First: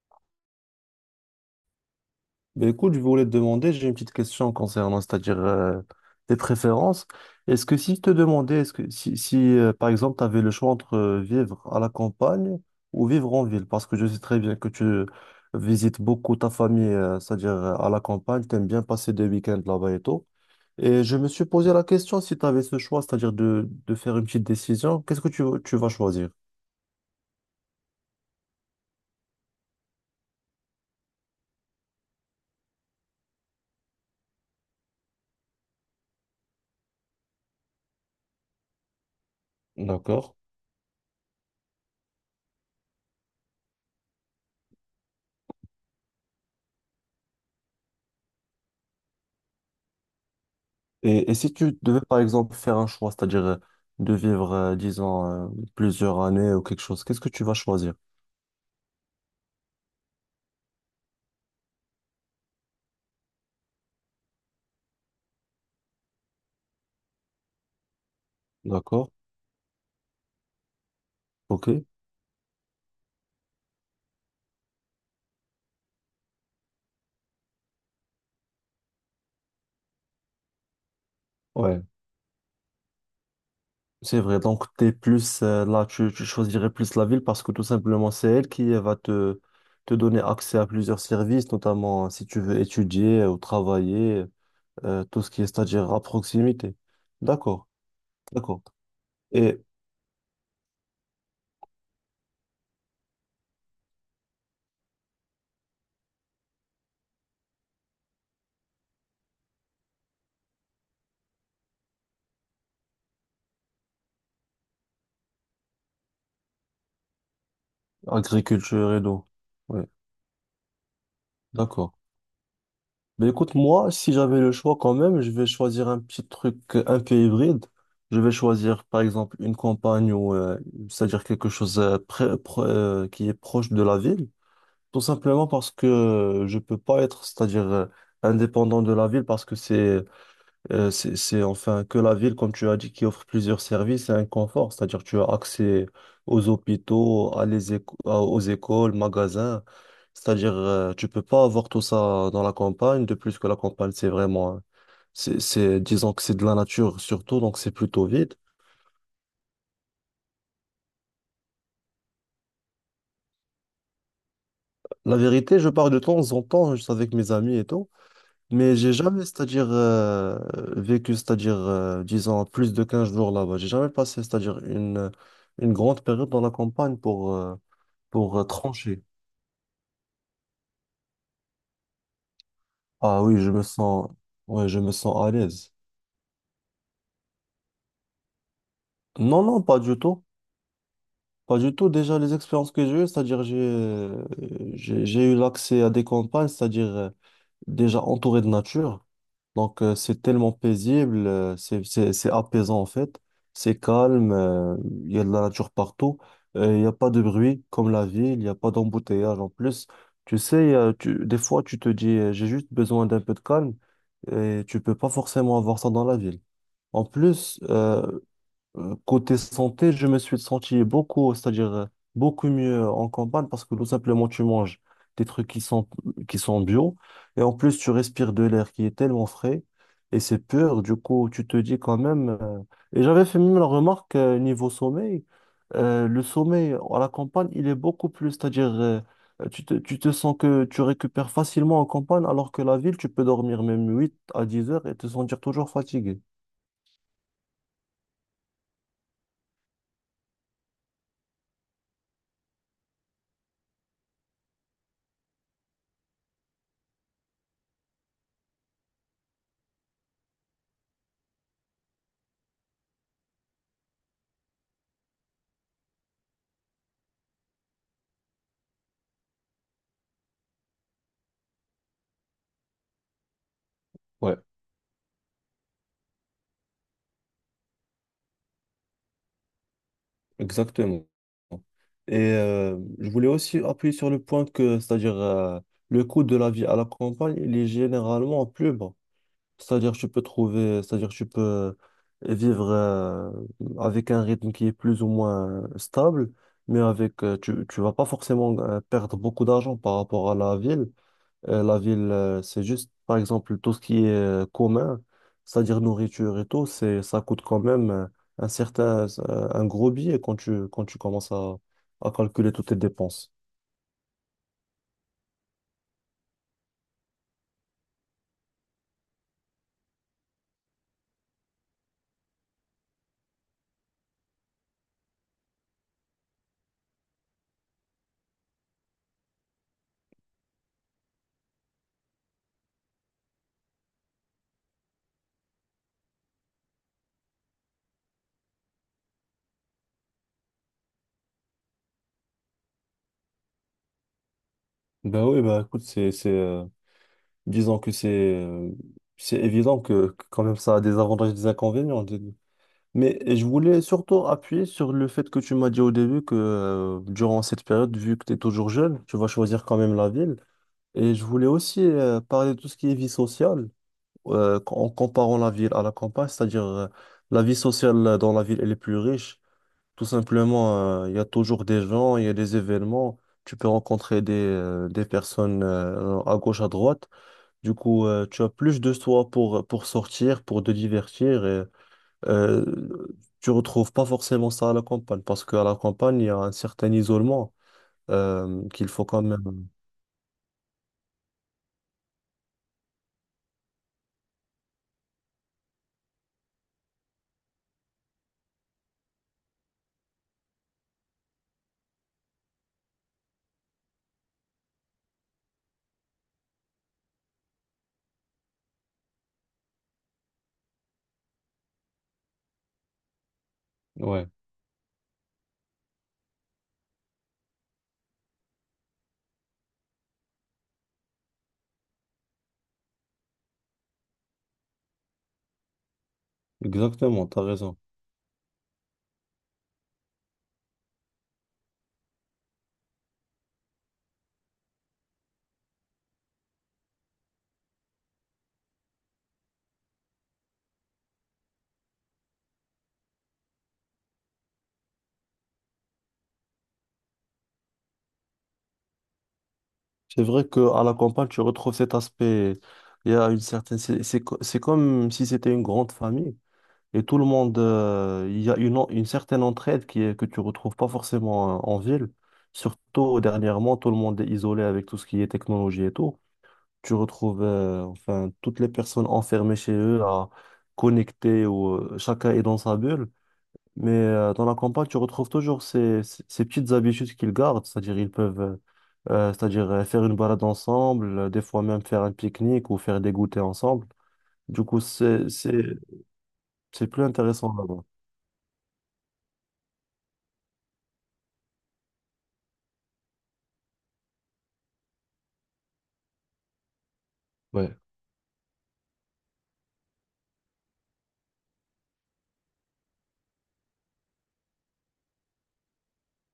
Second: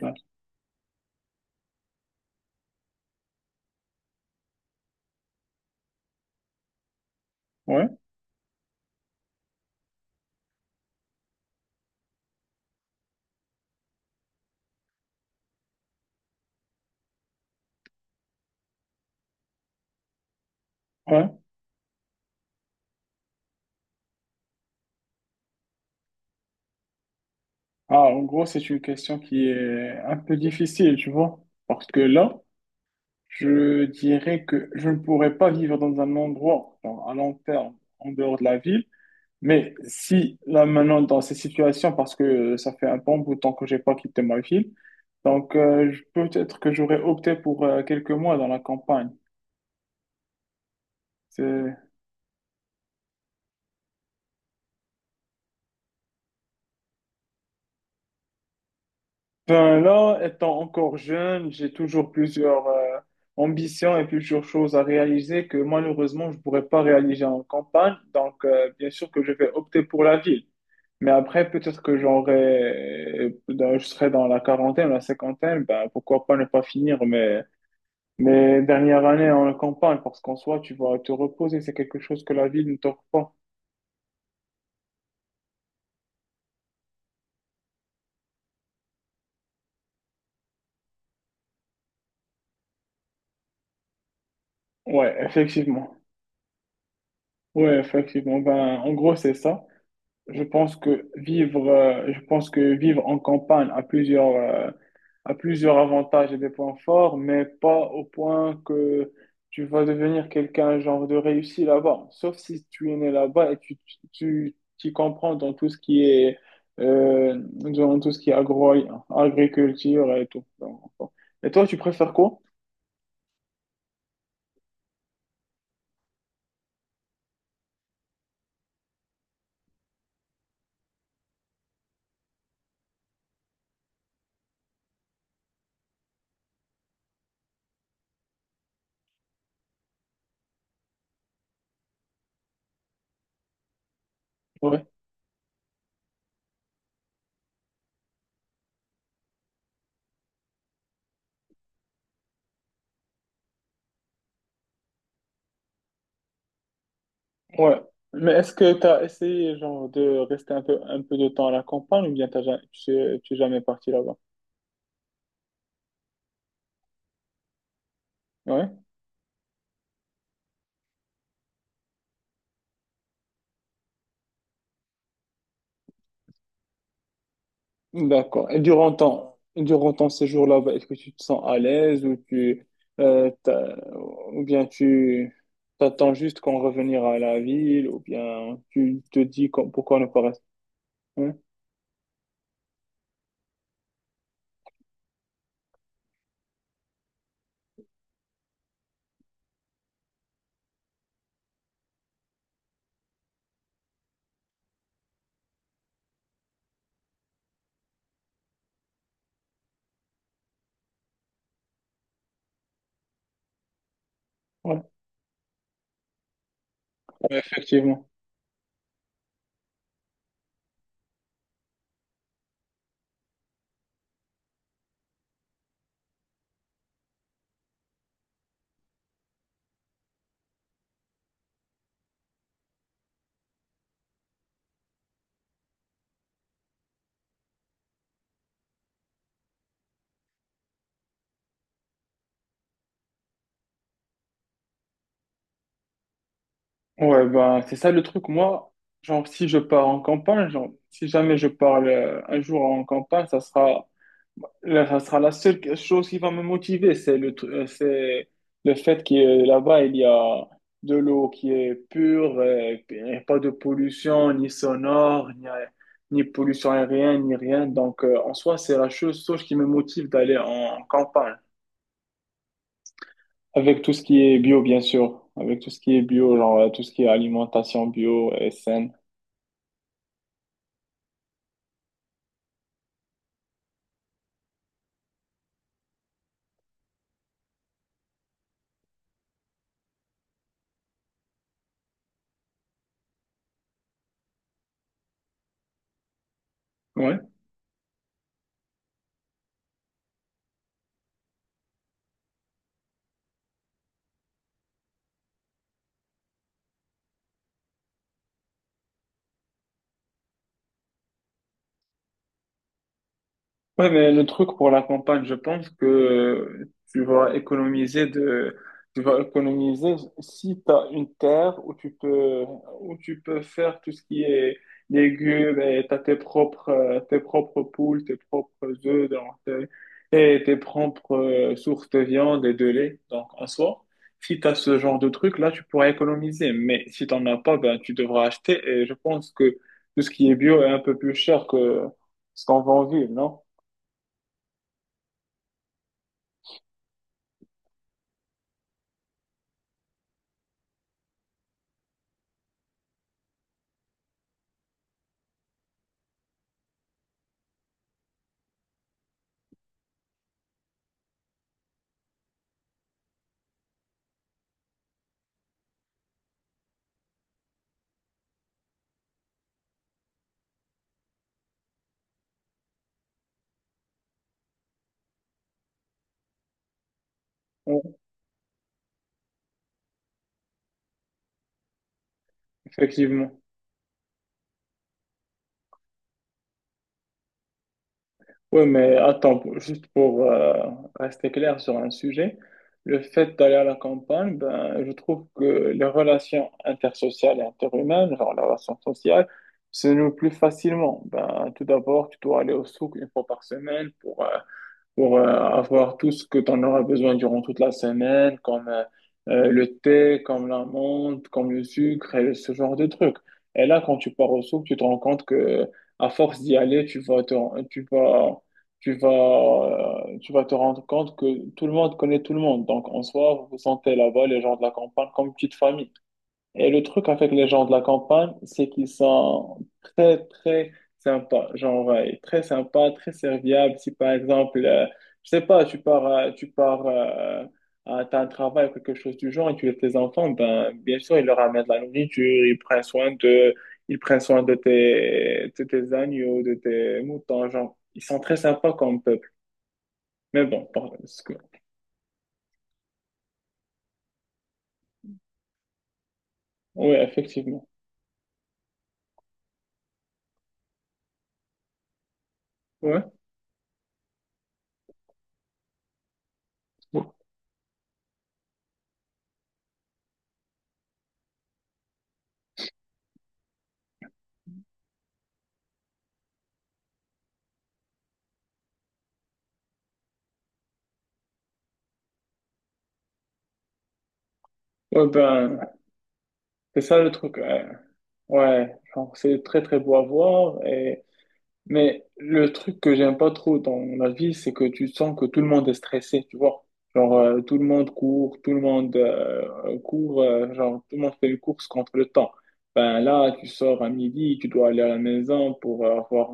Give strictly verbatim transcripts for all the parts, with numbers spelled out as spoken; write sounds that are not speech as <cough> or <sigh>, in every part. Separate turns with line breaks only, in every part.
Ouais,
Ben écoute, je voulais te demander, j'ai une petite question concernant, c'est-à-dire euh, tes préférences. Est-ce que
ouais,
si je te demandais, est-ce que si, si euh, par exemple tu avais le choix entre euh, vivre à la campagne ou vivre en ville, parce que je sais très bien que tu visites beaucoup ta famille, euh, c'est-à-dire euh, à la campagne, tu aimes bien passer des week-ends là-bas et tout. Et je
ouais.
me suis posé la question si tu avais ce choix, c'est-à-dire de, de faire une petite décision, qu'est-ce que tu, tu vas choisir?
Ah, en gros, c'est une question qui est un peu difficile, tu vois, parce que là, je dirais que je ne pourrais pas vivre dans un endroit, genre, à long terme, en dehors de la ville, mais
D'accord.
si, là, maintenant, dans ces situations, parce que ça fait un bon bout de temps que j'ai pas quitté ma ville, donc euh, je- peut-être que j'aurais opté pour euh, quelques mois dans la campagne.
Et, et si tu devais, par exemple, faire un choix, c'est-à-dire euh, de vivre, euh, disons, euh, plusieurs années ou quelque chose, qu'est-ce que tu vas choisir?
Ben là, étant encore jeune, j'ai toujours plusieurs euh, ambitions et plusieurs choses à réaliser que malheureusement, je ne pourrais pas réaliser en campagne. Donc, euh, bien sûr
D'accord?
que je vais opter pour la ville. Mais après,
Ok?
peut-être que j'aurai, dans- je serai dans la quarantaine, la cinquantaine, ben, pourquoi pas ne pas finir mes, mes dernières années en campagne, parce qu'en soi, tu vas te reposer, c'est
Ouais.
quelque chose que la ville ne t'offre pas.
C'est vrai. Donc, t'es plus, euh, là, tu, tu choisirais plus la ville parce que tout simplement, c'est elle qui euh, va te, te donner accès à plusieurs services, notamment euh, si tu veux étudier ou travailler, euh,
Ouais,
tout ce qui est, c'est-à-dire
effectivement.
à proximité. D'accord.
Ouais, effectivement.
D'accord.
Ben, en gros, c'est
Et
ça. Je pense que vivre, euh, je pense que vivre en campagne a plusieurs, euh, a plusieurs avantages et des points forts, mais pas au point que tu vas devenir quelqu'un genre de réussi là-bas. Sauf si tu es né là-bas et tu, tu, tu t'y comprends dans tout ce qui est, euh, dans tout ce qui est agro,
agriculture et tout. Ouais.
agriculture et tout. Donc, bon. Et toi, tu
D'accord.
préfères quoi?
Ben écoute, moi, si j'avais le choix quand même, je vais choisir un petit truc euh, un peu hybride. Je vais choisir, par exemple, une campagne ou, euh, c'est-à-dire quelque chose euh, près- pro- euh, qui est proche de la ville. Tout simplement parce que euh, je peux pas être, c'est-à-dire euh, indépendant de la ville parce que c'est euh, c'est, c'est enfin que la ville, comme tu as dit, qui offre plusieurs services et un confort,
Ouais.
c'est-à-dire tu as accès aux hôpitaux, à les éco- à- aux écoles, magasins, c'est-à-dire euh, tu peux pas avoir tout ça dans la campagne, de plus que la campagne c'est vraiment, hein, c'est, c'est- disons que c'est de la nature surtout, donc c'est
Ouais.
plutôt
Mais
vide.
est-ce que tu as essayé genre de rester un peu un peu de temps à la campagne ou bien t'as ja- tu es, tu es jamais parti là-bas?
La vérité, je pars de temps en temps juste avec mes amis et tout.
Ouais.
Mais j'ai jamais, c'est-à-dire, euh, vécu, c'est-à-dire, euh, disons, plus de quinze jours là-bas. J'ai jamais passé, c'est-à-dire, une, une grande période dans la campagne pour, euh, pour euh,
D'accord. Et durant
trancher.
ton durant ton séjour là-bas, est-ce que tu te sens à l'aise ou tu
Ah
euh,
oui, je me
t'as-
sens,
ou bien
ouais, je me sens à
tu
l'aise.
t'attends juste qu'on revenir à la ville ou bien tu te
Non,
dis
non,
qu'on-
pas du
pourquoi ne pas
tout.
rester? Ouais.
Pas du tout. Déjà, les expériences que j'ai eues, c'est-à-dire, j'ai, euh, j'ai, j'ai eu l'accès à des campagnes, c'est-à-dire, euh, déjà entouré de nature. Donc, euh, c'est tellement paisible, euh, c'est, c'est, c'est apaisant en fait. C'est calme, euh, il y a de la nature partout. euh, Il n'y a pas de bruit comme la ville, il n'y a pas d'embouteillage en plus. Tu sais, euh, tu- des fois, tu te dis, euh, j'ai juste besoin d'un peu de calme et tu
Ouais,
peux pas forcément avoir ça dans la ville. En
ouais,
plus,
effectivement.
euh, euh, Côté santé, je me suis senti beaucoup, c'est-à-dire euh, beaucoup mieux en campagne parce que tout simplement tu manges des trucs qui sont, qui sont bio et en plus tu respires de l'air qui est tellement frais et c'est pur. Du coup, tu te dis quand même. euh, Et j'avais fait même la remarque euh, niveau sommeil, euh, le sommeil à la campagne il est beaucoup plus, c'est-à-dire euh, tu te, tu te sens que tu récupères facilement en campagne alors que la ville tu peux dormir même huit à dix heures et te sentir toujours fatigué.
Ouais, ben, c'est ça le truc. Moi, genre, si je pars en campagne, genre, si jamais je pars euh, un jour en campagne, ça sera, là, ça sera la seule chose qui va me motiver. C'est le, tru- euh, c'est le fait que euh, là-bas, il y a de l'eau qui est pure, euh, et puis, pas de pollution, ni sonore, ni, euh, ni pollution aérienne, ni rien. Donc, euh, en soi, c'est la chose, chose qui me motive d'aller en campagne. Avec tout ce qui
ouais
est bio, bien sûr. Avec tout ce qui est bio, genre euh, tout ce qui est alimentation bio et saine.
Exactement. Et euh, je voulais aussi appuyer sur le point que, c'est-à-dire, euh, le coût de la vie à la campagne, il est généralement plus bas. C'est-à-dire, tu peux trouver, c'est-à-dire, tu peux vivre euh, avec un rythme qui est plus ou moins stable, mais
Ouais.
avec, euh, tu, tu vas pas forcément euh, perdre beaucoup d'argent par rapport à la ville. Euh, la ville, euh, c'est juste, par exemple, tout ce qui est euh, commun, c'est-à-dire nourriture et tout, c'est, ça coûte quand même euh, un certain, euh, un gros billet quand tu, quand tu commences à, à calculer toutes tes dépenses.
Ouais, mais le truc pour la campagne, je pense que euh, tu vas économiser de, tu vas économiser si tu as une terre où tu peux, où tu peux faire tout ce qui est légumes et tu as tes propres, euh, tes propres poules, tes propres œufs donc, euh, et tes propres euh, sources de viande et de lait. Donc, en soi, si tu as ce genre de truc, là, tu pourras économiser. Mais si tu n'en as pas, ben, tu devras acheter. Et je pense que tout ce qui est bio est un peu plus cher que ce qu'on vend en ville, non?
Ben oui, ben écoute, c'est, c'est, euh, disons que c'est, euh, c'est évident que, que quand même ça a des avantages et des inconvénients. des- Mais je voulais surtout appuyer sur le fait que tu m'as dit au début que euh, durant cette période, vu que tu es toujours jeune, tu vas choisir quand même la ville. Et je voulais aussi euh, parler de tout ce qui est vie sociale. euh, en comparant la ville à la campagne, c'est-à-dire euh, la vie sociale euh, dans la ville, elle est plus riche. Tout simplement, euh, il y a toujours des gens, il y a des événements, tu peux rencontrer des, euh, des personnes euh, à gauche, à droite. Du
Ouais,
coup, euh, tu as plus de soi pour, pour sortir, pour te divertir. Et, euh,
effectivement.
Tu retrouves pas forcément ça à la campagne, parce qu'à la campagne, il y a un certain isolement
Oui,
euh, qu'il
mais
faut quand
attends, pour-
même...
juste pour euh, rester clair sur un sujet, le fait d'aller à la campagne, ben, je trouve que les relations intersociales et interhumaines, genre la relation sociale, se nouent plus facilement. Ben, tout d'abord, tu dois aller au souk une fois par semaine pour euh, pour euh, avoir tout ce que tu en auras besoin durant toute la semaine, comme euh, euh, le thé, comme l'amande, comme le sucre et ce genre de trucs. Et là, quand tu
Ouais.
pars au souk, tu te rends compte que à force d'y aller, tu vas te, tu vas, tu vas, euh, tu vas te rendre compte que tout le monde connaît tout le monde. Donc, en soi, vous vous sentez là-bas les gens de la campagne comme une petite famille. Et le truc
Exactement,
avec
tu as
les gens de
raison.
la campagne, c'est qu'ils sont très, très sympas. Genre, euh, très sympas, très serviables. Si par exemple, euh, je sais pas, tu pars, euh, tu pars, euh, à t'as un travail ou quelque chose du genre et tu laisses tes enfants, ben, bien sûr, ils leur amènent de la nourriture, ils prennent soin de, ils prennent soin de tes, de tes agneaux, de tes moutons. Genre, ils sont très sympas comme peuple.
C'est
Mais
vrai
bon,
qu'à la
pardon, parce
campagne,
que,
tu retrouves cet aspect. Il y a une certaine. C'est c'est co- c'est comme si c'était une grande famille
oui,
et tout le monde.
effectivement.
euh, il y a une, en- une certaine entraide qui est, que tu retrouves pas forcément euh, en ville.
Ouais.
Surtout dernièrement, tout le monde est isolé avec tout ce qui est technologie et tout. Tu retrouves euh, enfin toutes les personnes enfermées chez eux à connecter ou euh, chacun est dans sa bulle. Mais euh, dans la campagne, tu retrouves toujours ces, ces- ces petites habitudes qu'ils gardent, c'est-à-dire ils peuvent euh, euh, c'est-à-dire euh, faire une balade ensemble, euh, des fois même faire un pique-nique ou faire des goûters ensemble. Du coup,
Ouais,
c'est c'est
ben, c'est
c'est
ça
plus
le truc.
intéressant
euh,
là-bas.
Ouais, genre, c'est très très beau à voir. Et... Mais le truc que j'aime pas trop dans la vie, c'est que tu sens que tout le monde est stressé, tu vois. Genre, euh, tout le
Ouais,
monde court, tout le monde euh, court, euh, genre, tout le monde fait une course contre le temps. Ben là, tu sors à midi, tu dois aller à la maison pour euh, avoir,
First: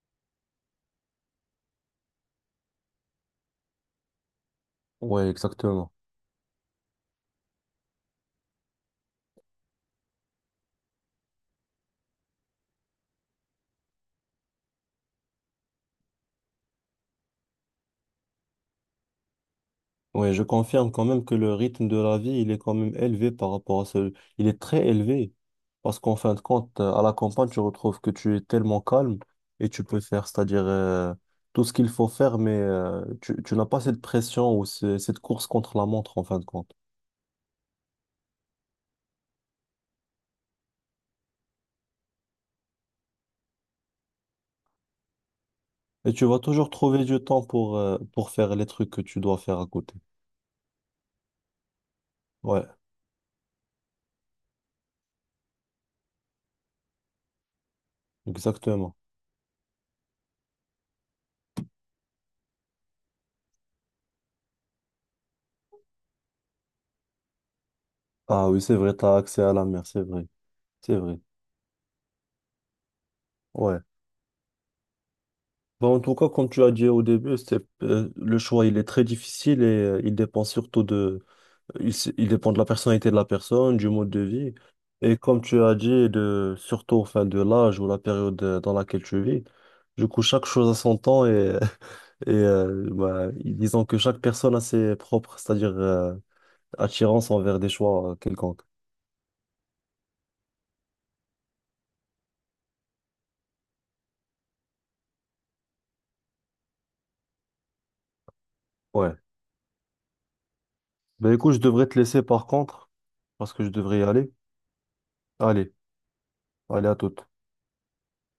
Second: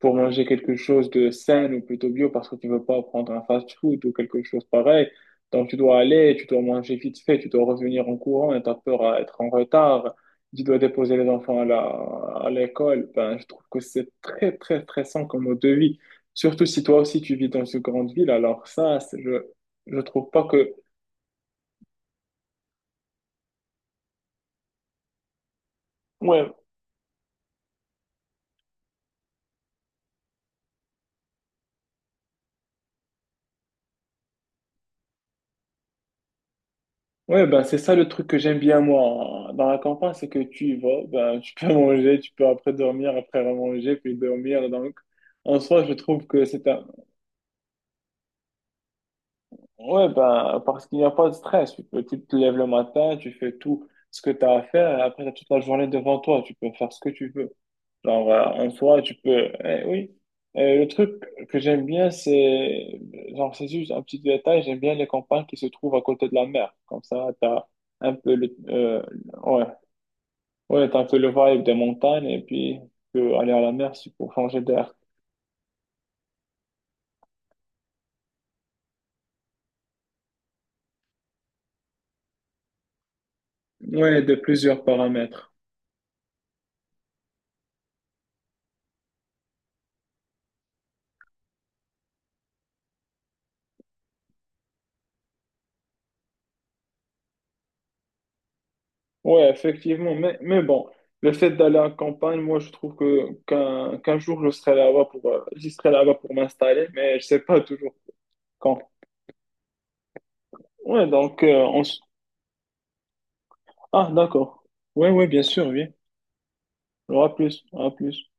pour manger quelque chose de sain ou plutôt bio parce que tu veux pas prendre un fast-food ou quelque chose pareil.
ouais,
Donc, tu
exactement.
dois aller, tu dois manger vite fait, tu dois revenir en courant et t'as peur à être en retard, tu dois déposer les enfants à la, à l'école. Ben, je trouve que c'est très, très stressant comme mode de vie. Surtout si toi aussi tu vis dans une grande ville, alors ça, c'est- je, je trouve
Ouais, je
pas que.
confirme quand même que le rythme de la vie, il est quand même élevé par rapport à ce... Il est très élevé. Parce qu'en fin de
Ouais,
compte, euh, à la campagne, tu retrouves que tu es tellement calme et tu peux faire, c'est-à-dire euh, tout ce qu'il faut faire, mais euh, tu, tu n'as pas cette pression ou ce- cette course contre la montre, en fin de compte.
ouais, ben, c'est ça le truc que j'aime bien, moi, dans la campagne, c'est que tu y vas, ben, tu peux <laughs> manger, tu peux après dormir, après remanger, puis dormir. Donc, en soi, je
Et tu
trouve
vas
que c'est
toujours
un.
trouver du temps pour, euh, pour faire les trucs que tu dois faire à côté.
Ouais, ben, parce qu'il n'y a pas de stress. Tu peux- tu te lèves le
Ouais,
matin, tu fais tout ce que tu as à faire, et après, tu as toute la journée devant toi, tu peux faire ce que tu veux. Genre, euh, en
exactement.
soi, tu peux. Eh oui. Euh, le truc que j'aime bien, c'est. Genre, c'est juste un petit détail. J'aime bien les campagnes qui se trouvent à côté de la mer. Comme ça, t'as un peu
Ah
le.
oui, c'est vrai,
Euh,
tu as accès à
ouais.
la mer, c'est vrai.
Ouais,
C'est
t'as un
vrai.
peu le vibe des montagnes et puis tu peux aller à la
Ouais.
mer si- pour changer d'air.
Bon, en tout cas, comme tu as dit au début, c'est, euh, le choix, il est très difficile et euh, il dépend surtout de, il, s- il dépend de la personnalité de la personne, du mode de
Ouais, de
vie.
plusieurs
Et comme
paramètres.
tu as dit, de, surtout enfin, de l'âge ou la période euh, dans laquelle tu vis. Du coup, chaque chose a son temps et, <laughs> et euh, bah, disons que chaque personne a ses propres, c'est-à-dire euh, attirance envers des choix euh, quelconques.
Ouais, effectivement. Mais, mais bon, le fait d'aller en campagne, moi, je trouve que qu'un qu'un jour, je serai là-bas pour, euh, j'y serai là-bas pour m'installer, mais je sais pas toujours quand.
Ouais.
Ouais,
Ben
donc,
écoute, je
euh, on,
devrais te laisser par contre, parce que je devrais y
ah,
aller.
d'accord. Ouais, ouais, bien sûr,
Allez,
oui.
allez à
Alors,
toute.
à plus, à plus.